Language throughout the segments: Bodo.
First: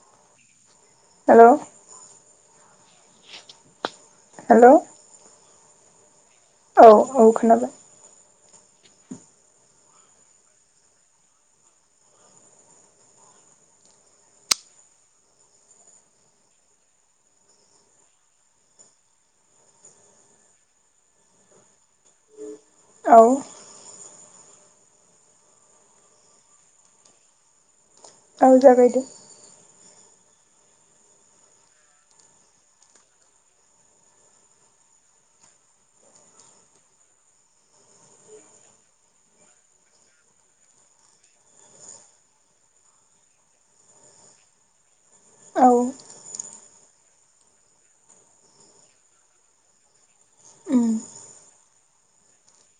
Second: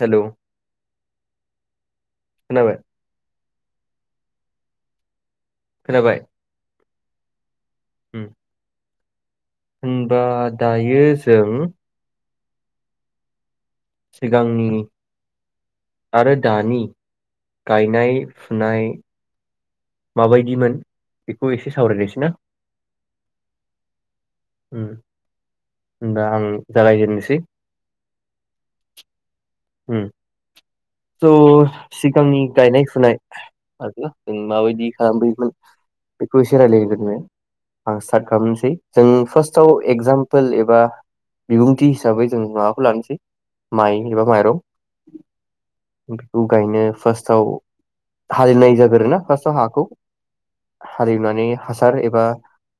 हेलौ। हेलौ। खोनाबाय? हेलौ। खोनाबाय? औ औ खोनाबाय। [unintelligible] होनबा दायो जों सिगांनि आरो दानि गायनाय फुनाय माबायदिमोन बेखौ एसे सावरायनोसै ना? औ। उम होनबा आं जागायजेननोसै। औ जागायदो। होम स सिगांनि गायनाय फुनाय आरो जों माबायदि खालामबोयोमोन बेखौ एसे रायलायग्रोनो आं स्टार्ट खालामनोसै जों फार्स्टाव एगजामपोल एबा बिबुंथि हिसाबै जों माबाखौ लानोसै माइ एबा माइरं। औ बेखौ गायनो फार्स्टआव हालेवनाय जाग्रोयोना फार्स्टआव हाखौ उम हालेवनानै हासार एबा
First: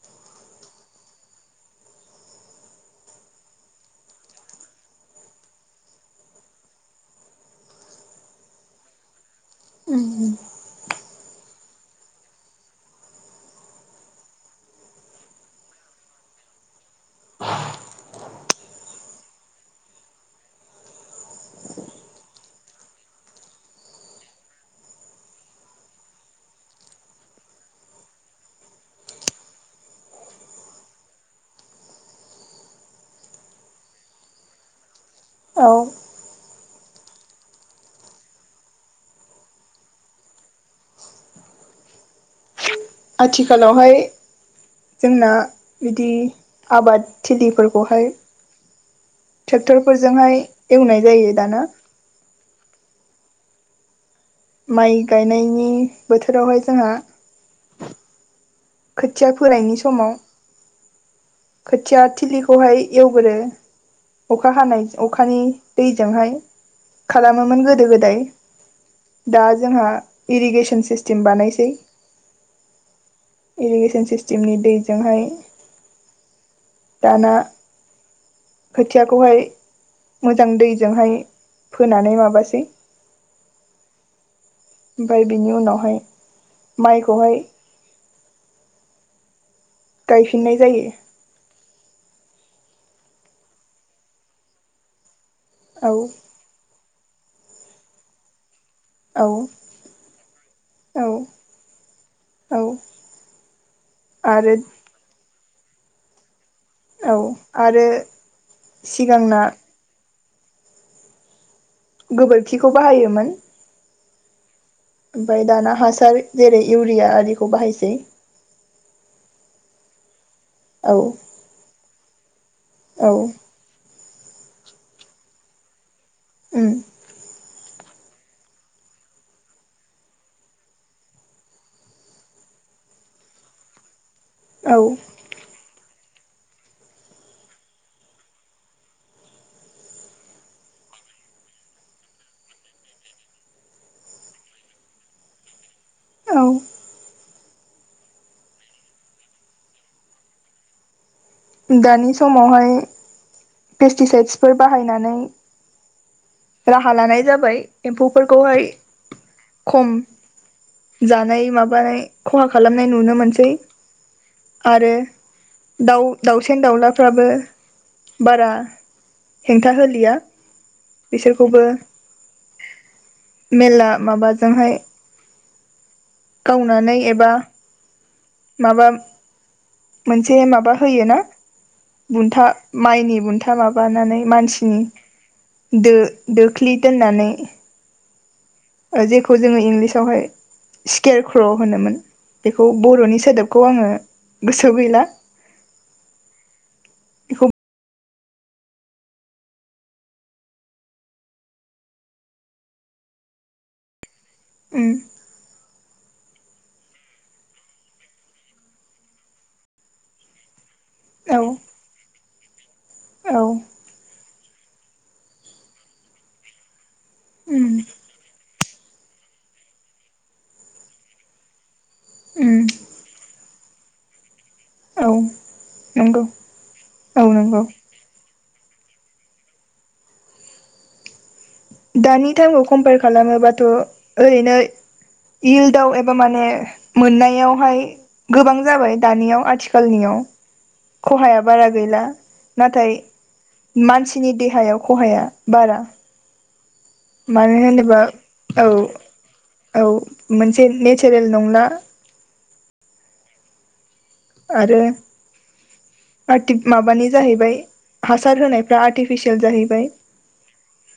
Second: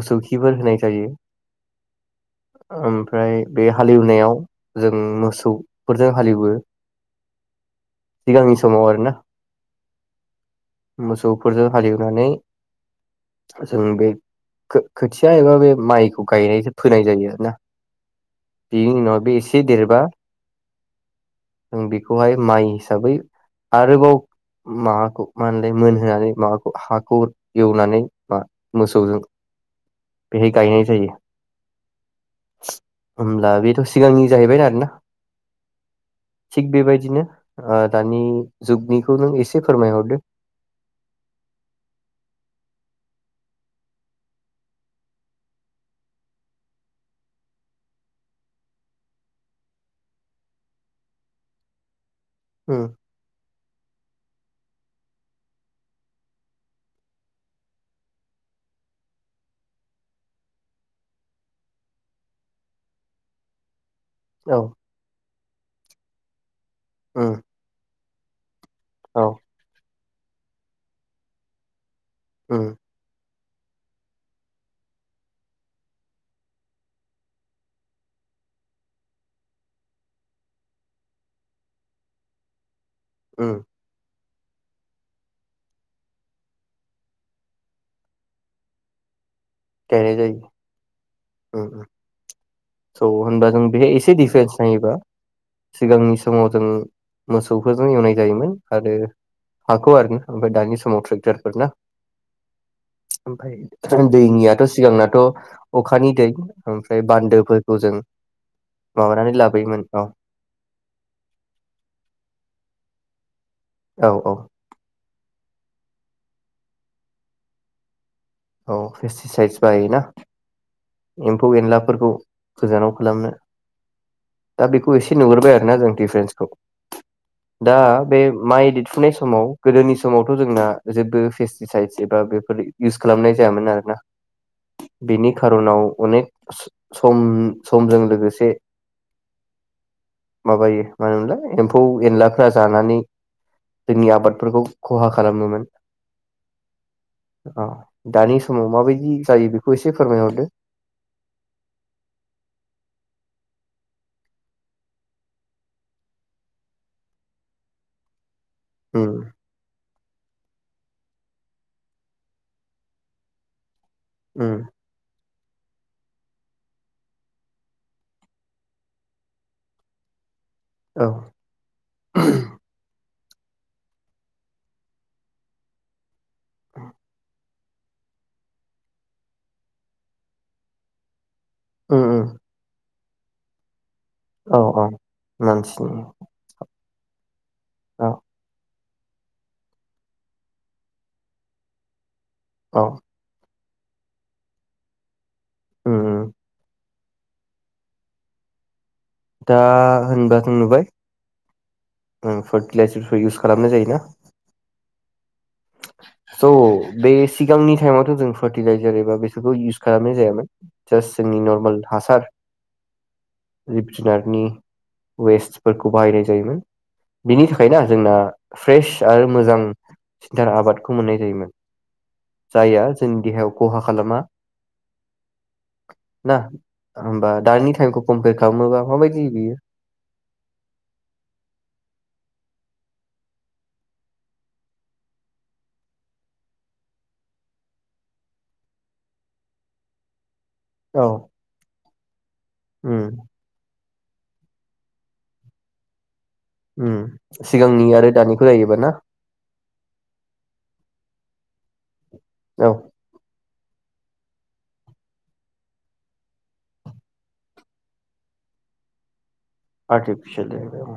मोसौ खिफोर होनाय जायो ओमफ्राय बे हालेवनायाव जों मोसौफोरजों हालेवो। सिगांनि समाव आरोना उम मोसौफोरजों हालेवनानै जों बे खो खोथिया एबा बे माइखौ गायनाय फोनाय जायो आरो ना बेनि उनाव बे एसे देरबा जों बे बेखौहाय माइ हिसाबै आरोबाव माबाखौ मा होनोमोनलाय मोनहोनानै माबाखौ हाखौ एवनानै मा मोसौजों बेहाय गायनाय जायो होमब्ला बेथ' सिगांनि जाहैबाय आरोना। औ। थिग बेबाय दिनो ओ दानि जुगनिखौ नों एसे फोरमायहरदो। आथिखालावहाय जोंना बिदि आबादथिलिफोरखौहाय ट्रेक्टर फोरजोंहाय एवनाय जायो दाना। ओम। माइ गायनायनि बोथोरावहाय जोंहा खोथिया फोनायनि समाव खोथिया थिलिखौहाय एवगोरो। अखा औ हानाय अखानि दैजोंहाय उम खालामोमोन गोदो-गोदाय। औ दा जोंहा इरिगेसन सिस्टेम बानायसै। ओम। इरिगेसन सिस्टेमनि दैजोंहाय दाना खोथियाखौहाय मोजां दैजोंहाय फोनानै माबासै ओम। ओमफाय बिनि उनावहाय माइखौहाय गायफिननाय जायो। उम उम स होनबा जों बे एसे दिेपारेन्स नायोबा औ सिगांनि समाव जों मोसौफोरजों एवनाय जायोमोन आरो औ हाखौ आरोना ओमफ्राय दानि समाव औ ट्रेक्टरफोर ना औ ओमफ्राय दैनिया आरो दाथ अखानि दै ओमफ्राय औ बान्दोफोरखौ आरो जों माबानानै सिगांना लाबोयोमोन अ । गोबोरखिखौ बाहायोमोन। औ औ। ओमफ्राय दाना हासार जेरै- इउरिया आरिखौ बाहायसै। औ पेस्टिसाइडस बाहायोना? औ एम्फौ एनलाफोरखौ गोजानाव औ खालामनो दा बेखौ एसे नुगुरबाय आरोना जों। दिपारेन्सखौ। उम दा बे माइ देरफुनाय समाव गोदोनि समावथ जोंना जेबो फेस्टिसाइदस एबा बेफोर इउस खालामनाय जायामोन आरोना। औ औ अनेक सम समजों लोगोसे माबायो मा होनोमोनलाय एम्फौ एनलाफ्रा जानानै जोंनि आबादफोरखौ खहा खालामोमोन औ अ दानि समाव माबायदि जायो बेखौ एसे फोरमायना हरदो दानि समावहाय पेस्टिसाइदसफोर बाहायनानै राहा लानाय जाबाय एम्फौफोर खौहाय उम खम जानाय माबानाय खहा खालामनाय नुनो मोनसै उम आरो दाउ दाउसेन दाउलाफ्राबो बारा हेंथा होलिया औ बिसोरखौबो मेलला माबाजोंहाय गावनानै एबा माबा मोनसे माबा होयो ना उम उम बुन्था माइनि बुन्था माबानानै औ औ मानसिनि दो मानसिनि दोख्लि दोननानै औ जेखौ जोङो इंलिसावहाय स्केर क्र होनोमोन बेखौ औ बरनि सोदोब खौ आङो गोसोआव गैला उम उम बेखौ दा होनबा जों नुबाय उम फार्टिलाइजारखौ इउस खालामनाय जायोना उम स बे सिगांनि टाइमावथ जों फार्टिलाइजार एबा बिसोरखौ इउस खालामनाय जायामोन। जास जोंनि औ नर्मेल हासार औ। जिब जुनारनि वेस्टफोरखौ बाहायनाय जायोमोन। बिनि उम थाखायना जोंना फ्रेश आरो मोजां सिनथार आबादखौ मोननाय जायोमोन। उम जायआ जोंनि देहायाव खहा खालामा। औ नंगौ ना औ होमबा नंगौ दानि टाइमखौ कमपेर खामोबा माबायदि बियो? दानि टाइमाव कम्पेयार खालामोबाथ' ओरैनो इल्दआव एबा माने मोननायावहाय गोबां जाबाय दानियाव आथिखालनियाव औ खहाया बारा गैला। नाथाय उम मानसिनि देहायाव खहाया बारा। उम मानो सिगांनि होनोबा आरो दानिखौ औ जायोबा ना औ मोनस से नेचारेल नंला। औ। आरो बारटिक माबानि जाहैबाय हासार होनायफ्रा आर्टिफिसि सियेल जाहैबाय आर्टिफिसियेल जाहैबाय औ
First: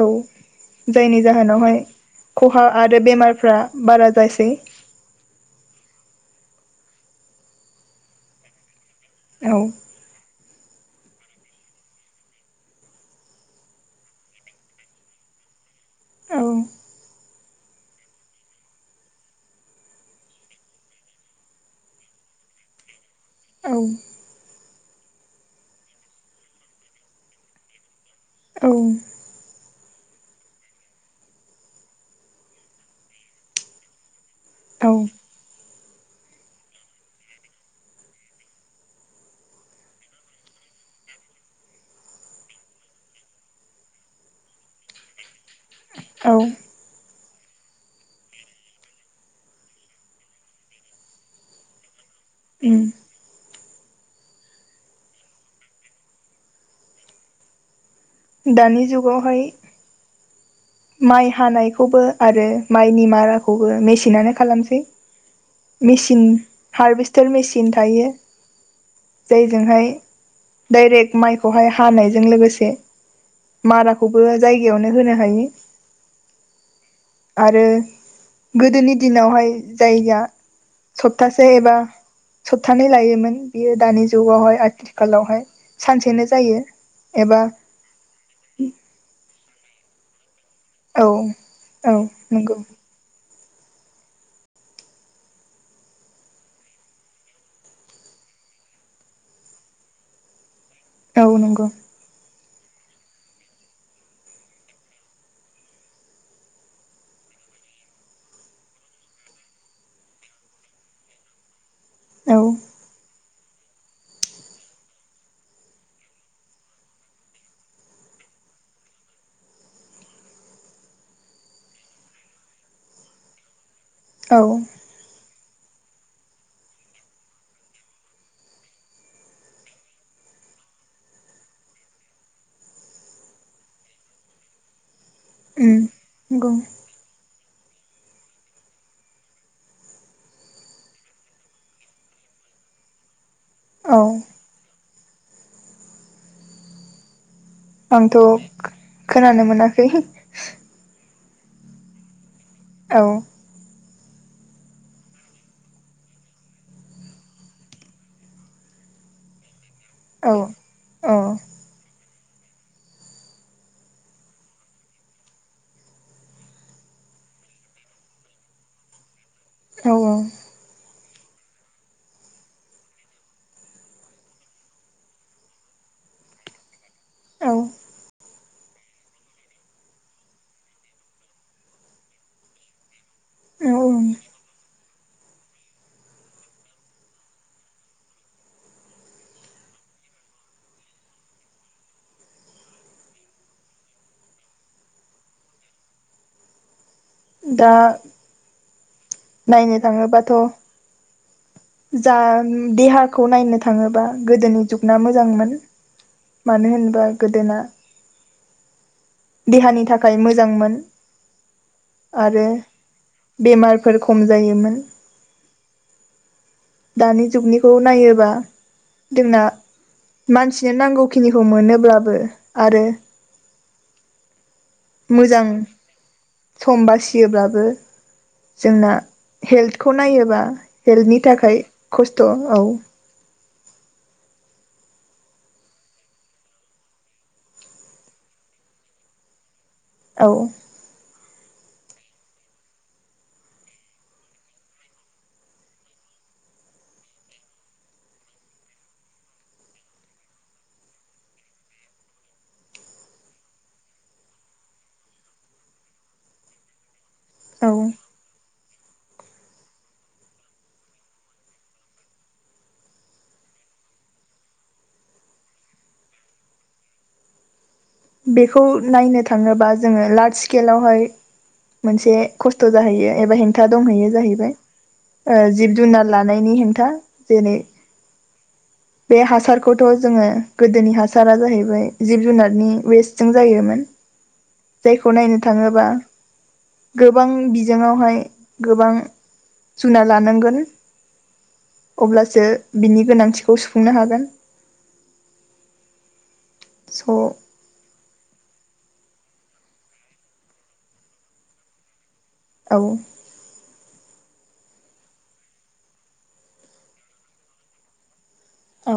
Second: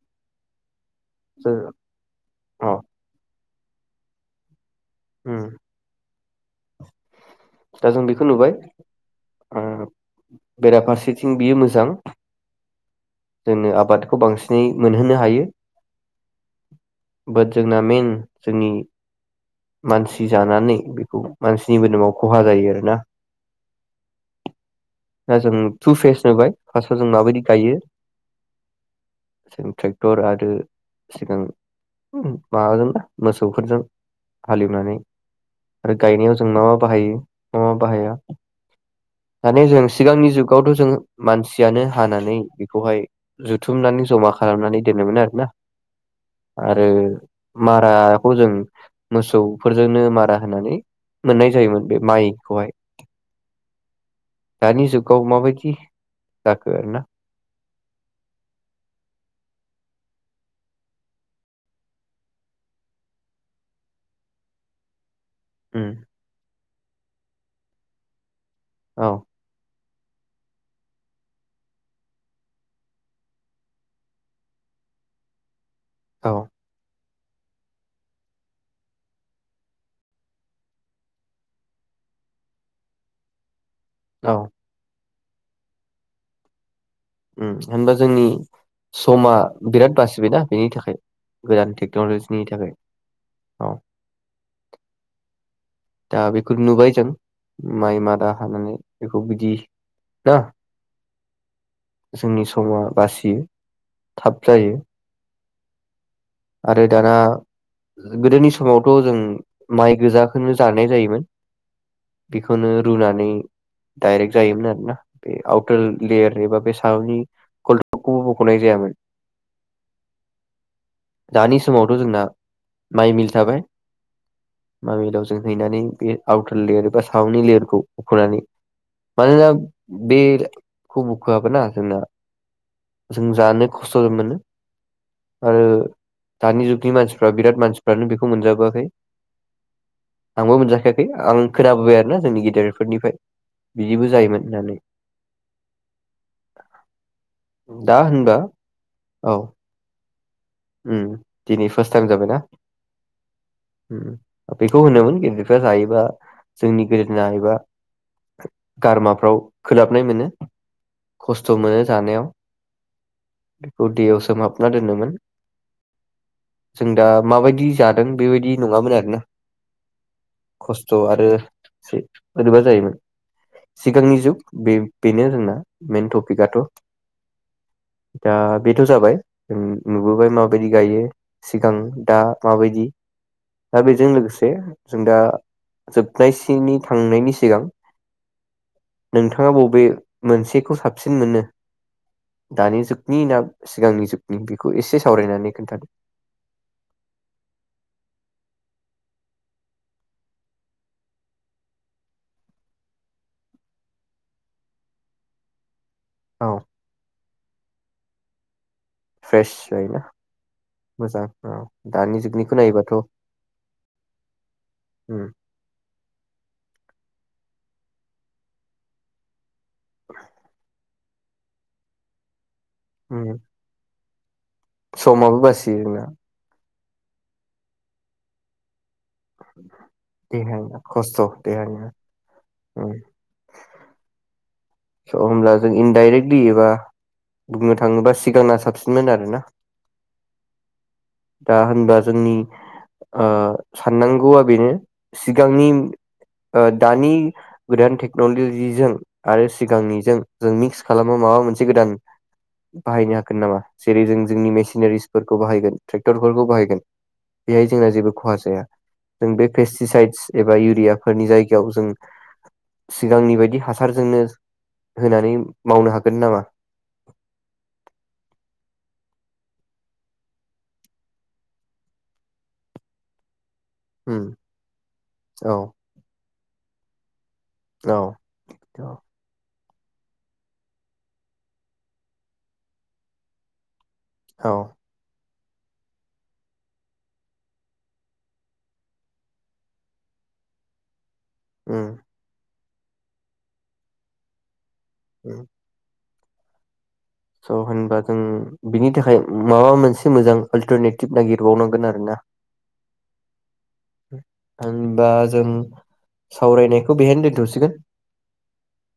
औ। जायनि जाहोनावहाय खहा औ आरो बेमारफ्रा बारा जायसै। उम। दा जों बेखौ नुबाय। औ आङो बेराफारसेथिं बियो मोजां जोंनो आबादखौ बांसिनै मोनहोनो हायो। औ बाट जोंना मेइन जोंनि मानसि जानानै बेखौ मानसिनि मोदोमाव खहा जायो आरोना। औ। दा जों टु फेस होबाय फार्स्टआव जों माबायदि गायो। औ। दर आरो सिगां उम माबाजोंना मोसौफोरजों। औ हालेवनानै आरो गायनायाव जों मा मा बाहायो मा मा बाहाया दानि जों सिगांनि जुगावथ' जों मानसियानो हानानै बेखौहाय जुथुमनानै जमा खालामनानै दोननोमोन आरोना। औ आरो माराखौ जों मोसौफोरजोंनो मारा होनानै मोननाय जायोमोन बे माइ खौहाय दानि जुगाव माबायदि जाखो आरोना दानि जुगावहाय माइ हानायखौबो आरो माइनि माराखौबो मेसिनानो खालामसै उम मेसिन हारभेस्टार मेसिन थायो। औ जायजोंहाय डायरेक्ट माइखौहाय हानायजों लोगोसे माराखौबो जायगायावनो होनो हायो। औ आरो गोदोनि दिनावहाय जायआ सप्तासे एबा सप्थानै लायोमोन। बियो दानि औ जुगयाव हाय [unintelligible] खालावहाय सानसेनो जायो। एबा उम होनबा जोंनि समा बिराट बासिबाय ना बेनि थाखाय औ गोदान औ टेक्टरनि नंगौ थाखाय औ दा बेखौ नुबाय जों माइ मादा हानानै बेखौ बिदि ना औ नंगौ जोंनि समा बासियो थाब जायो। आरो दाना गोदोनि समावथ' जों माइ गोजाखौनो जानाय जायोमोन। औ बेखौनो रुनानै डायरेक्ट जायोमोन आरोना बे आउटार लेयार एबा बे सानि कलटाखौबो बखनाय जायामोन। दानि समावथ' जोंना माइ मिल थाबाय औ माइ मिलाव हैनानै बे आउटार लेयार बा साउननि लेयारखौ बुखनानै मानोना बेखौ बुखआब ना जोंना जों जानो खस्थ' मोनो। आरो नंगौ दानि जुगनि मानसि फ्रा बिराद मानसिफ्रानो बेखौ मोनजाबोआखै आंबो मोनजाखायाखै आं खोनाबोबाय आरोना जोंनि गेदेरफोरनिफ्राय औ बिदिबो जायोमोन होननानै। [inaudible] आंथ' होनबा खोनानो मोनाखै ओम दिनै फास्ट टाइम जाबायना? औ ओम बेखौ होनोमोन गेदेरफ्रा जायोबा जोंनि गोदना एबा गारमाफ्राव खोलाबनाय मोनो औ औ खस्थ' मोनो जानायाव बेखौ दैयाव सोमहाबना दोनोमोन। जों दा माबायदि जादों बेबायदि नङामोन आरोना औ औ स आरो बोरैबा जायोमोन सिगांनि जुग बे बेनो जोंना मेइन टपिकआथ' औ दा बेथ' जाबाय। नुबोबाय माबायदि गायो सिगां दा माबायदि दा औ बेजों लोगोसे जों दा जोबनायसिनि थांनायनि सिगां नोंथाङा बबे मोनसेखौ साबसिन मोनो दानि जुगनि ना सिगांनि जुगनि बि? खौ इसे सावरायनानै खोन्थादो‌ दा नायनो थाङोबाथ' जा देहाखौ नायनो थाङोबा गोदोनि जुगना मोजांमोन। औ मानो होनबा गोदोना फ्रेश देहानि जायोना थाखाय मोजांमोन मोजां औ दानि आरो जुगनिखौ नायोबाथ' बेमारफोर खम जायोमोन। उम दानि जुगनिखौ नायोबा जोंना मानसिनो नांगौ खिनिखौ मोनोब्लाबो आरो उम समाबो मोजां बासियो जोंना। सम बासियोब्लाबो जोंना हेल्थखौ नायोबा देहाया हेल्थनि खस्थ' थाखाय देहानिया खस्थ' औ उम स होमब्ला जों इनडाइरेक्टलि एबा बुंनो थाङोबा सिगांना साबसिनमोन आरोना? औ दा होनबा जोंनि ओ साननांगौआ बेनो सिगांनि ओ दानि गोदान टेक्नलजिजों आरो सि सिगांनिजों जों मिक्स खालामो माबा मोनसे गोदान बाहायनो हागोन नामा? जेरै जों जोंनि मेसिनारिसफोरखौ बाहायगोन ट्रेक्टरफोरखौ बाहायगोन। बेहाय औ जोंना जेबो खहा जाया जों बे पेसिसाइद एबा इउरियाफोरनि जायगायाव जों सिगांनि बायदि हासारजोंनो होनानै मावनो हागोन नामा? बेखौ नायनो थाङोबा जोङो लार्ज स्केलावहाय मोनसे खस्थ' जाहैयो एबा हें था दंहोयो उम जाहैबाय ओ औ जिब जुनार लाथ जानायनि हेंथा। जेरै औ बे हासार खौथ' जोङो गोदोनि हासारा जाहैबाय जिब जुनारनि वेस्ट जों जायोमोन। औ जायखौ नायनो थाङोबा गोबां बिजोंआवहाय गोबां जुनार लानांगोन। उम अब्लासो बिनि गोनांथि खौ सुफुंनो हागोन। उम। स होनबा जों बिनि थाखाय माबा मोनसे मोजां अल्टारनेटिभ नागिरबावनांगोन आरोना। औ। आंनिबा जों सावरायनायखौ बेहायनो दोनथ'सिगोन। औ।